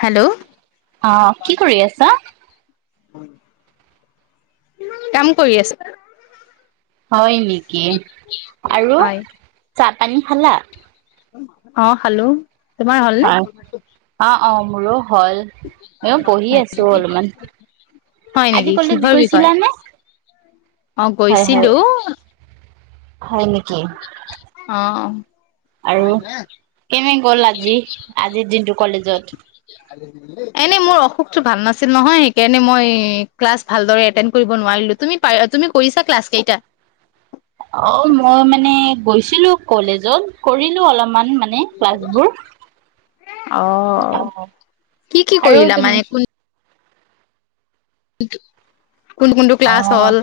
Hello. অ কি কৰি আছা কাম কৰি আছ হয় নেকি আৰু হয়, চাহ পানী খালা? অ খালো। তোমাৰ হয় হ'লনে? অ অ মোৰো হ'ল। এ বহি আছো অলপমান, হয় আজি নেকি? কলেজ কিহৰ বিষয়? গৈছিলা নে? অ হয় গৈছিলো। হয়, হয় নেকি? অ। আৰু কেনে গ'ল আজি? আজিৰ দিনটো কলেজত? [inaudible] এনে মোৰ অসুখটো ভাল নাছিল নহয় সেইকাৰণে মই ক্লাছ ভালৰে এটেণ্ড কৰিব নোৱাৰিলো। তুমি [unintelligible] তুমি কৰিছা ক্লাছ কেইটা? অ মই মানে গৈছিলো কলেজত কৰিলো অলপমান মানে ক্লাছবোৰ। অ অ কি কি আৰু কৰিলা তুমি মানে কোন কোনটো কোনটো ক্লাছ অ হ'ল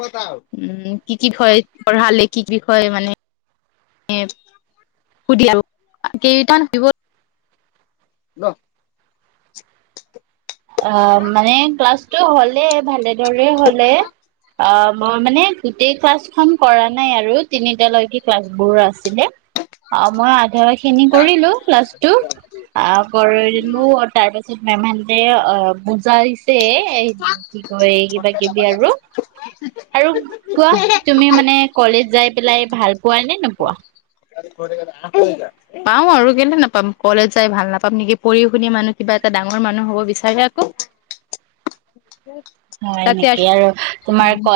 উম কি কি বিষয় পঢ়ালে কি বিষয় মানে [unintelligible] [inaudible] অ মানে ক্লাছ হ'লে ভালে ধৰে হ'লে অ মই মানে গোটেই ক্লাছ প্ৰথম কৰা নাই আৰু তিনিটালৈকে ক্লাছ বোৰ আছিলে। অ মই আধা খিনি কৰিলো ক্লাছটো আহ কৰিলো তাৰ পাছত মেমহতে অ বুজাই ছে কি কয় কিবা কিবি আৰু। আৰু কোৱা তুমি মানে কলেজ যাই পেলাই ভাল পোৱা নে নোপোৱা? [unintelligible] পাওঁ আৰু কেলে নাপাম কলেজ যাই ভাল নাপাম নেকি, পঢ়ি শুন মানুহ কিবা এটা ডাঙৰ মানুহ হ'ব বিচাৰে আকৌ। [unintelligible] [unintelligible] হয় তাতে নেকি আৰু তোমাৰ ক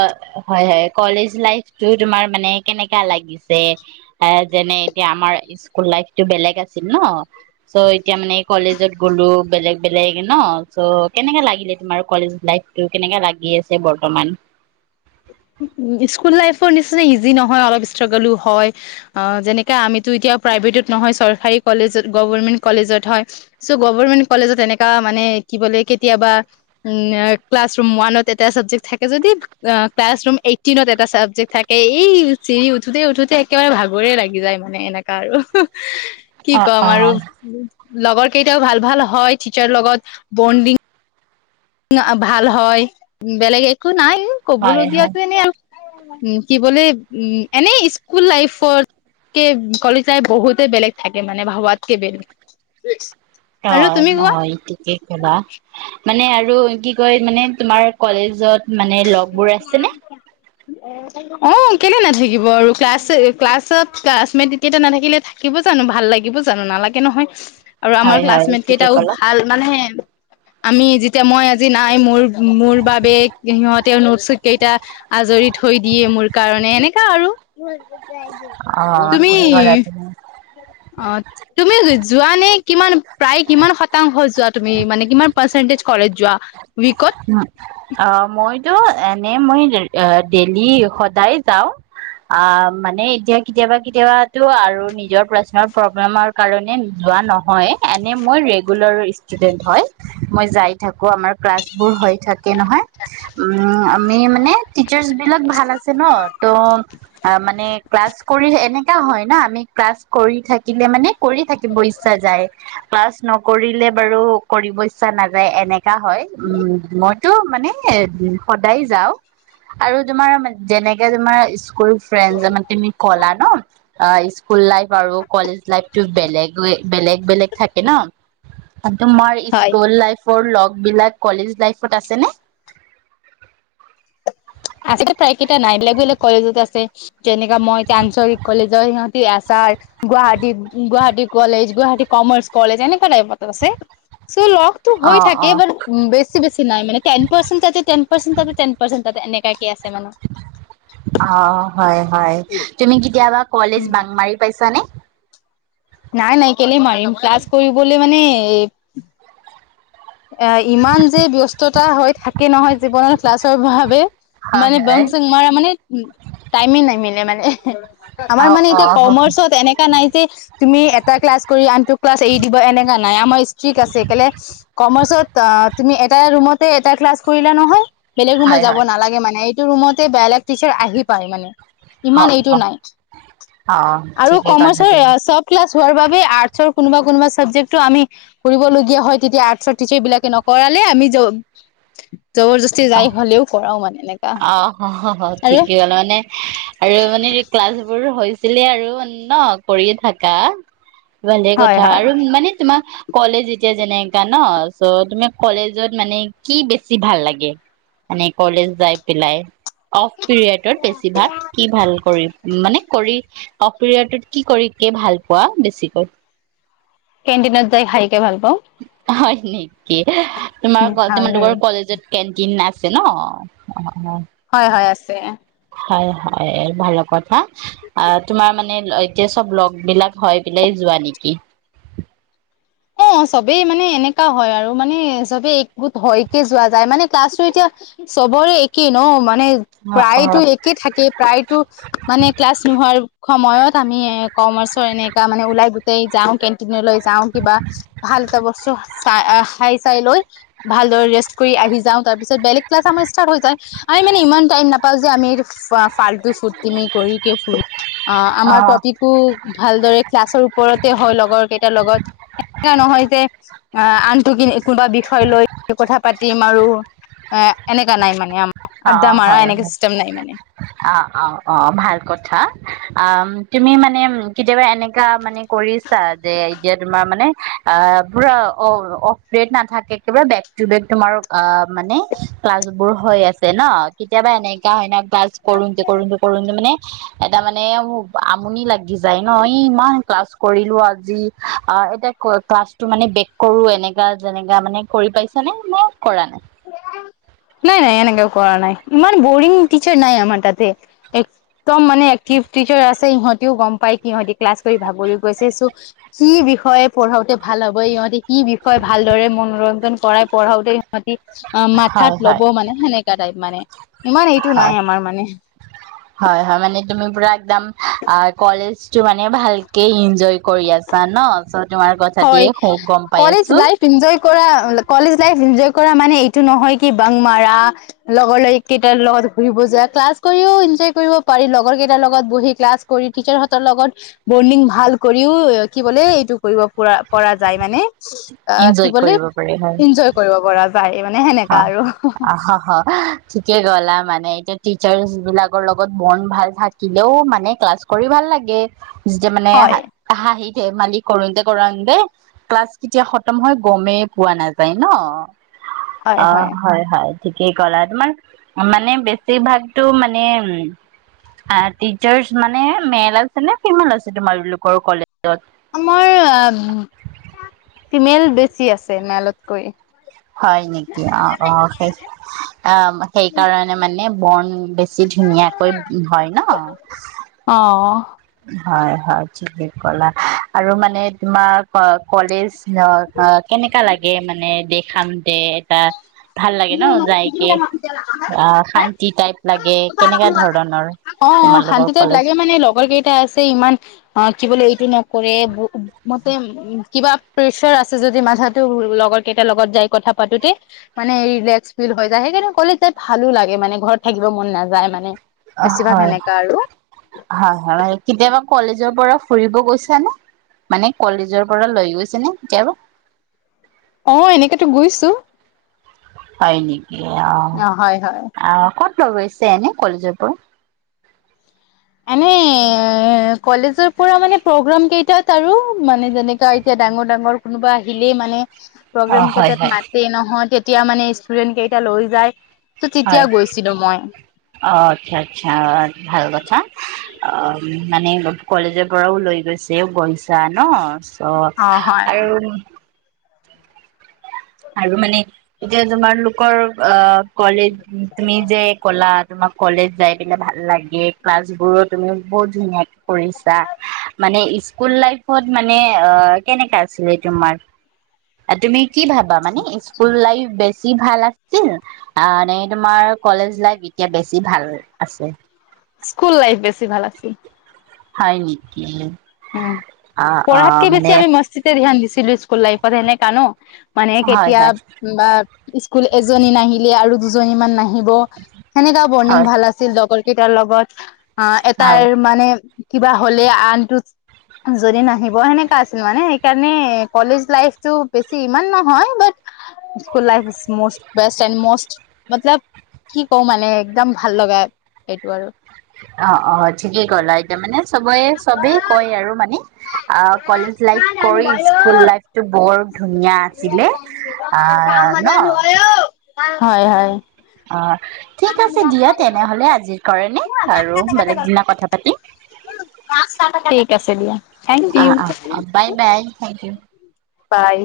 হয় হয় কলেজ লাইফটো তোমাৰ মানে কেনেকা লাগিছে? এ যেনে এতিয়া আমাৰ স্কুল লাইফটো বেলেগ আছিল ন। চ' এতিয়া মানে কলেজত গ'লো বেলেগ বেলেগ ন চ' কেনেকে লাগিলে তোমাৰ কলেজত লাইফ? টো কেনেকে লাগি আছে বৰ্তমান? উ স্কুল লাইফৰ নিচিনা ইজি নহয় অলপ ষ্ট্ৰাগলো হয়। অ যেনেকে আমিতো এতিয়া প্ৰাইভেটত নহয় চৰকাৰী কলেজত গভমেন্ট কলেজত হয়। চ' গভমেন্ট কলেজত এনেকা মানে কি বোলে কেতিয়াবা উম ক্লাছ ৰুম ওৱানত এটা চাবজেক্ট থাকে যদি ক্লাছ ৰুম এইতটিনত এটা চাবজেক্ট থাকে, এই চিৰি উঠোতে- উঠোতে একেবাৰে ভাগৰে লাগি যায় মানে এনেকে। কা আৰু। কি অ ক'ম অ আৰু, উম, লগৰ কেইটাও ভাল- ভাল হয় টিচাৰ লগত বণ্ডিং। ভাল হয়। বেলেগ একো নাই, হয় হয় ক'বলগীয়াতো এনে। উম কি বোলে উম, এনে স্কুল লাইফৰ কে, কলেজ যায় বহুতে বেলেগ থাকে মানে, ভাবাতকে বেলেগ। অ, আৰু তুমি কোৱা হয়টো। কি কলা? মানে আৰু কি কয় মানে তোমাৰ কলেজত মানে লগবোৰ আছে নে [unintelligible] অ, কেলেই নাথাকিব আৰু, ক্লাছ- ক্লাছত ক্লাছমেট এতিয়া নাথাকিলে থাকিব জানো। ভাল লাগিব জানো নালাগে নহয়। আৰু আমাৰ হয় হয় ক্লাছমেট ঠিকে কেইটাও ক'লা ভাল। মানে, আমি যেতিয়া মই আজি নাই, মোৰ- মোৰ বাবে সিহঁত কেইটা আজৰি থৈ দিয়ে, মোৰ কাৰণে এনেকা আৰু। অ তুমি ঠিকে ক'লা তুমি অ, তুমি যোৱা নে কিমান, প্ৰায় কিমান শতাংশ যোৱা। তুমি মানে কিমান পাৰ্চেন্টেজ কলেজ যোৱা উইকত? অ, মইতো এনে মই দেলি, সদায় যাওঁ। অ, মানে এতিয়া কেতিয়াবা- কেতিয়াবাতো আৰু নিজৰ প্ৰাৰ্চনেল প্ৰব্লেমৰ কাৰণে যোৱা নহয়। এনে মই ৰেগুলাৰ ষ্টুডেন্ট হয়। মই যাই থাকো। আমাৰ ক্লাছ বোৰ হৈ থাকে নহয়। উম, আমি মানে টিচাৰ্চ বিলাক ভাল আছে ন। তো অ, মানে ক্লাছ কৰি এনেকা হয় ন। আমি ক্লাছ কৰি থাকিলে মানে কৰি থাকিব ইচ্ছা যায়। ক্লাছ নকৰিলে বাৰু কৰিব ইচ্ছা নাযায়। এনেকা হয়। উম, মই টো মানে সদায় যাওঁ। আৰু তোমাৰ যেনেকে তোমাৰ স্কুল ফ্ৰেড মানে তুমি ক'লা ন। অ, স্কুল লাইফ আৰু কলেজ লাইফতটো বেলেগ। বেলেগ বেলেগ থাকে ন। তোমাৰ হয় স্কুল লাইফৰ লগ বিলাক কলেজ লাইফত আছেনে? আছে প্ৰায়কেইটা নাই, বেলেগ- বেলেগ কলেজত আছে। যেনেকা মই এতিয়া আঞ্চলিক কলেজৰ, সিহঁতি এছাৰ। Guwahati- Guwahati college, Guwahati commerce college, এনেকুৱা টাইপত আছে। চ', লগটো অ হৈ অ থাকে, বাট বেছি- বেছি নাই, মানে টেন পাৰচেন্ত তাতে, টেন পাৰ্চেন্ত তাতে, টেন পাৰ্চেন্ত তাতে, এনেুৱাকে আছে। মানে। অ, হয়- হয় তুমি কেতিয়াবা কলেজ বাং মাৰি পাইছানে? নাই- নাই, কেলে মাৰিম। ক্লাছ কৰিবলৈ মানে এ ইমান যে ব্যস্ততা হৈ থাকে নহয় জীৱনত ক্লাছৰ বাবে। হয় মানে হয়। বং- চং মৰা মানে টাইমে নাই মিলে মানে, আমাৰ অ' মানে এতিয়া অ' কমাৰ্চত এনে নাই যে, তুমি এটা ক্লাছ কৰি আনটো ক্লাছ এৰি দিব। এনেকা নাই আমাৰ ষ্ট্ৰিক্ট আছে। কেলে কমাৰ্চত অ, তুমি এটা ৰৰুমতে এটা ক্লাছ কৰিলে নহয়, বেলেগ ৰুমত হয় যাব হয় নালাগে মানে। ৰুমতে বেলেগ টিচাৰ আহি পায়, মানে। ইমান অ' এইটো অ' নাই। অ' আৰু ঠিকেই ক'লা কমাৰ্চৰ তুমি। চব ক্লাছ হোৱাৰ বাবে আৰ্টচৰ কোনোবা- কোনোবা চাবজেক্টটো আমি কৰিবলগীয়া হয়। তেতিয়া টিছাৰ বিলাকে নকৰালে, আমি জবৰদস্তি অ, যাই হলেও কৰাও মানে এনেকা অ, আৰে ঠিকেই হ'ল মানে আৰু মানে। ক্লাছ বোৰ হৈছিলে আৰু ন, কৰিয়ে থাকা। ভালে হয় কথা হয় আৰু মানে তোমাৰ কলেজ এতিয়া যেনেকা ন, চ তুমি কলেজত মানে কি বেছি ভাল লাগে? মানে কলেজ যাই পেলাই, অফ পিৰিয়ডত বেছিভাগ কি ভাল কৰিম? মানে কৰি অফ পিৰিয়ডত কি কৰি কে ভাল পোৱা বেছিকৈ? কেণ্টিনত যাই খাইকে ভাল পাওঁ। হয় নেকি? তোমাৰ ঘ হয় হয় তোমালোকৰ কলেজত কেণ্টিন আছে ন? অ'। হয় হয় আছে। হয় হয় ভাল কথা, আ তোমাৰ মানে এতিয়া চব লগ বিলাক হয় পেলাই যোৱা নেকি? অ', চবেই মানে এনেকা হয় আৰু মানে চবে একগোট হয়কে যোৱা যায় মানে ক্লাছো এতিয়া চবৰে একেই ন, মানে অ অ প্ৰায়তো একে থাকেই, প্ৰায়তো মানে ক্লাছ নোহোৱাৰ সময়ত আমি কমাৰ্চৰ এনেকা মানে ওলাই যাওঁ কেনটিনলৈ যাওঁ কিবা ভাল এটা বস্তু চাই খাই চাই লৈ। ভালদৰে ৰেষ্ট কৰি আহি যাওঁ তাৰ পিছত বেলেগ ক্লাছ আাৰ ষ্টাৰ্ট হৈ যায়। আমি মানে ইমান টাইম নাপাও যে আমি ফাল্টটো ফূৰ্তি মি কৰি কিয় ফুৰোঁ অ', আমাৰ টপিকো ভালদৰে ক্লাছৰ ওপৰতে হয় লগৰ কেইটাৰ লগত। এনেকা নহয় যে আহ আনটো কি কোনোবা বিষয় লৈ কথা পাতিম আৰু এ এনেকা নাই মানে আম, অ আড্ডা মাৰা হয় এনেকাে হয় চিষ্টেম নাই মানে। অ', অ', অ', ভাল কথা, আ তুমি মানে কেতিয়াবা এনেকা মানে কৰিছা যে এতিয়া তোমাৰ মানে অ', পুৰা অ অফ দেট নাথাকে কিবা বেক তোমাৰ অ', মানে ক্লাছ বোৰ হৈ আছে। ন কেতিয়াবা এনেকা হয় ন, ক্লাছ কৰোন্তে কৰোন্তে কৰোন্তে মানে এটা মানে আমনি লাগি যায় ন, এ ইমান ক্লাছ কৰিলোঁ আজি অ', এতিয়া ক্লাছটো মানে ব্ৰেক কৰোঁ এনেকা যেনেকা মানে কৰি পাইছা নে, মই কৰা নাই। নাই নাই এনেকা কৰা নাই, ইমান বৰিং টিচাৰ নাই আমাৰ তাতে, এক একদম মানে এক্টিভ টিচাৰ আছে, ইিহঁতেও গম পাই কি ইহতি ক্লাছ কৰি ভাগৰি গৈছে চ' কি বিষয়ে পঢ়াওঁতে ভাল হ'ব, ইহঁতে কি বিষয়ে ভালদৰে মনোৰঞ্জন কৰাই পঢ়াঁওতে অ', হয় মাথাত ল'ব হয় মানে সেনেকা টাইপ মানে, ইমান এইটো হয় নাই আমাৰ মানে। হয় হয় মানে তুমি পুৰা একদম কলেজটো মানে ভালকে ইঞ্জয় কৰি আছা ন? চ' তোমাৰ কথা দিয়ে খুব গম পাই আছোঁ। ইঞ্জয় কৰা কলেজ লাইফ ইঞ্জয় কৰা মানে এইটো নহয় কি বাং মাৰা লগৰ ল কেইটাৰ লগত ঘুৰিব যোৱা, ক্লাছ কৰিও ইঞ্জয় কৰিব পাৰি লগৰ কেইটাৰ লগত বহি ক্লাছ কৰি টিচাৰ হঁতৰ লগত বণ্ডিং ভাল কৰিও কি বোলে এইটো কৰিব পৰা, পৰা যায় মানে কি ইনজয় বুলি কৰিব পাৰি হয় ইঞ্জয় কৰিব পৰা যায় মানে সেনেকা আৰু হ হ। ঠিকে গ'লা মানে এতিয়া টিছাৰ্জ বিলাকৰ লগত বণ্ড ভাল থাকিলেও মানে ক্লাছ কৰি ভাল লাগে। যেতিয়া মানে হয় হা হাঁহি ধেমালি কৰোন্তে কৰোন্তে ক্লাছ কেতিয়া খতম হয় গমেই পোৱা নাযায় ন? অ', হয় হয় ঠিকেই ক'লা, তোমাৰ মানে বেছিভাগতো মানে উম আ টিচাৰ্চ মানে মেল আছে নে ফিমেল আছে তোমালোকৰ কলেজত? আমাৰ ফিমেল বেছি আছে মেলতকৈ। হয় নেকি? অ অ সেই- অ সেই কাৰণে মানে বন বেছি ধুনীয়াকৈ হয় ন। অ' হয় হয় ঠিকে কলা। আৰু মানে তোমাৰ কলেজ- ধ অ কেনেকা লাগে মানে দেখাম যে এটা- ভাল লাগে ন যাইকে? অ শান্তি টাইপ- লাগে কেনেকা ধৰণৰ অ শান্তি তোমালোকৰ টাইপ লাগে কলেজ? মানে লগৰকেই- টা আছে ইমান অ কি বোলে এইটো নকৰে মতে- উ কিবা প্ৰেচাৰ আছে যদি মাথাতো লগৰ কেইটাৰ লগত যাই কথা পাতোতে। মানে ৰিলেক্স ফিল হৈ যায় সেইকাৰণে কলেজ যায় ভালো লাগে মানে ঘৰত থাকিব মন নাযায় মানে। বেছিভাগ হয় সেনেকা আৰু হয় হয় কেতিয়াবা কলেজৰ পৰা ফুৰিব গৈছানে? মানে কলেজৰ পৰা লৈ গৈছে নে কেতিয়াবা? অ এনেকেতো গৈছোঁ। হয় নেকি অ হয় হয় অহ। ক'ত লৈ গৈছে এনে কলেজৰ পৰা? এনে কলেজৰ পৰা মানে প্ৰগ্ৰাম কেইটাত আৰু মানে যেনেকা এতিয়া ডাঙৰ ডাঙৰ- কোনোবা আহিলেই মানে- প্ৰগ্ৰেম অ' হয় কেইটাত হয় মাতেই নহয় তেতিয়া মানে ষ্টুডেন্ট কেইটা লৈ যায়। তেতিয়া হয় গৈছিলো মই অ আচ্ছা আচ্ছা ভাল কথা। অ' মানে কলেজৰ পৰাও লৈ গৈছে গৈছা ন? চ অ হয় আৰু- আৰু মানে এতিয়া তোমালোকৰ অ কলেজ তুমি যে- কলা তোমাৰ কলেজ যায় পিনে ভাল লাগে ক্লাছ বোৰো তুমি বহুত ধুনীয়া- কৰিছা। মানে স্কুল লাইফ- ত মানে অ কেনেকা আছিলে তোমাৰ তুমি কি ভাবা? মানে স্কুল লাইফ বেছি ভাল আছিল- আ' মানে তোমাৰ কলেজ লাইফ এতিয়া বেছি ভাল আছে? স্কুল লাইফ বেছি ভাল আছিল। হয় নেকি? উম অ অ পঢ়াতকে বেছি মানে আমি মস্তিতে ধ্যান দিছিলো স্কুল লাইফত সেনেকা ন। মানে হয় কেতিয়া হয় বা- স্কুল এজনী নাহিলে আৰু দুজনী মান নাহিব সেনেকা বন্দিং হয় ভাল আ- আছিল লগৰ কেইটাৰ লগত। অ এটাৰ হয় মানে কিবা হ'লে আনটো- যদি নাহিব সেনেকা আছিল মানে। সেইকাৰণে কলেজ লাইফটো বেছি ইমান নহয় but- school life is most best and most মতলব- কি কওঁ মানে একদম ভাল লগা এইটো আৰু। অ অ ঠিকেই ক'লা এতিয়া মানে চবে চবেই কয় আৰু মানে। আ- কলেজ লাইফ কৰি স্কুল লাইফ টো বৰ ধুনীয়া আছিলে। পান আহ ন বজাৰ নহয় অ। হয় হয়। অ ঠিক আছে দিয়া তেনেহ'লে আজিৰ কাৰনে আৰু বেলেগ দিনা কথা পাতিম। ঠিক আছে দিয়া। Thank oh, you oh, bye, bye thank you. By.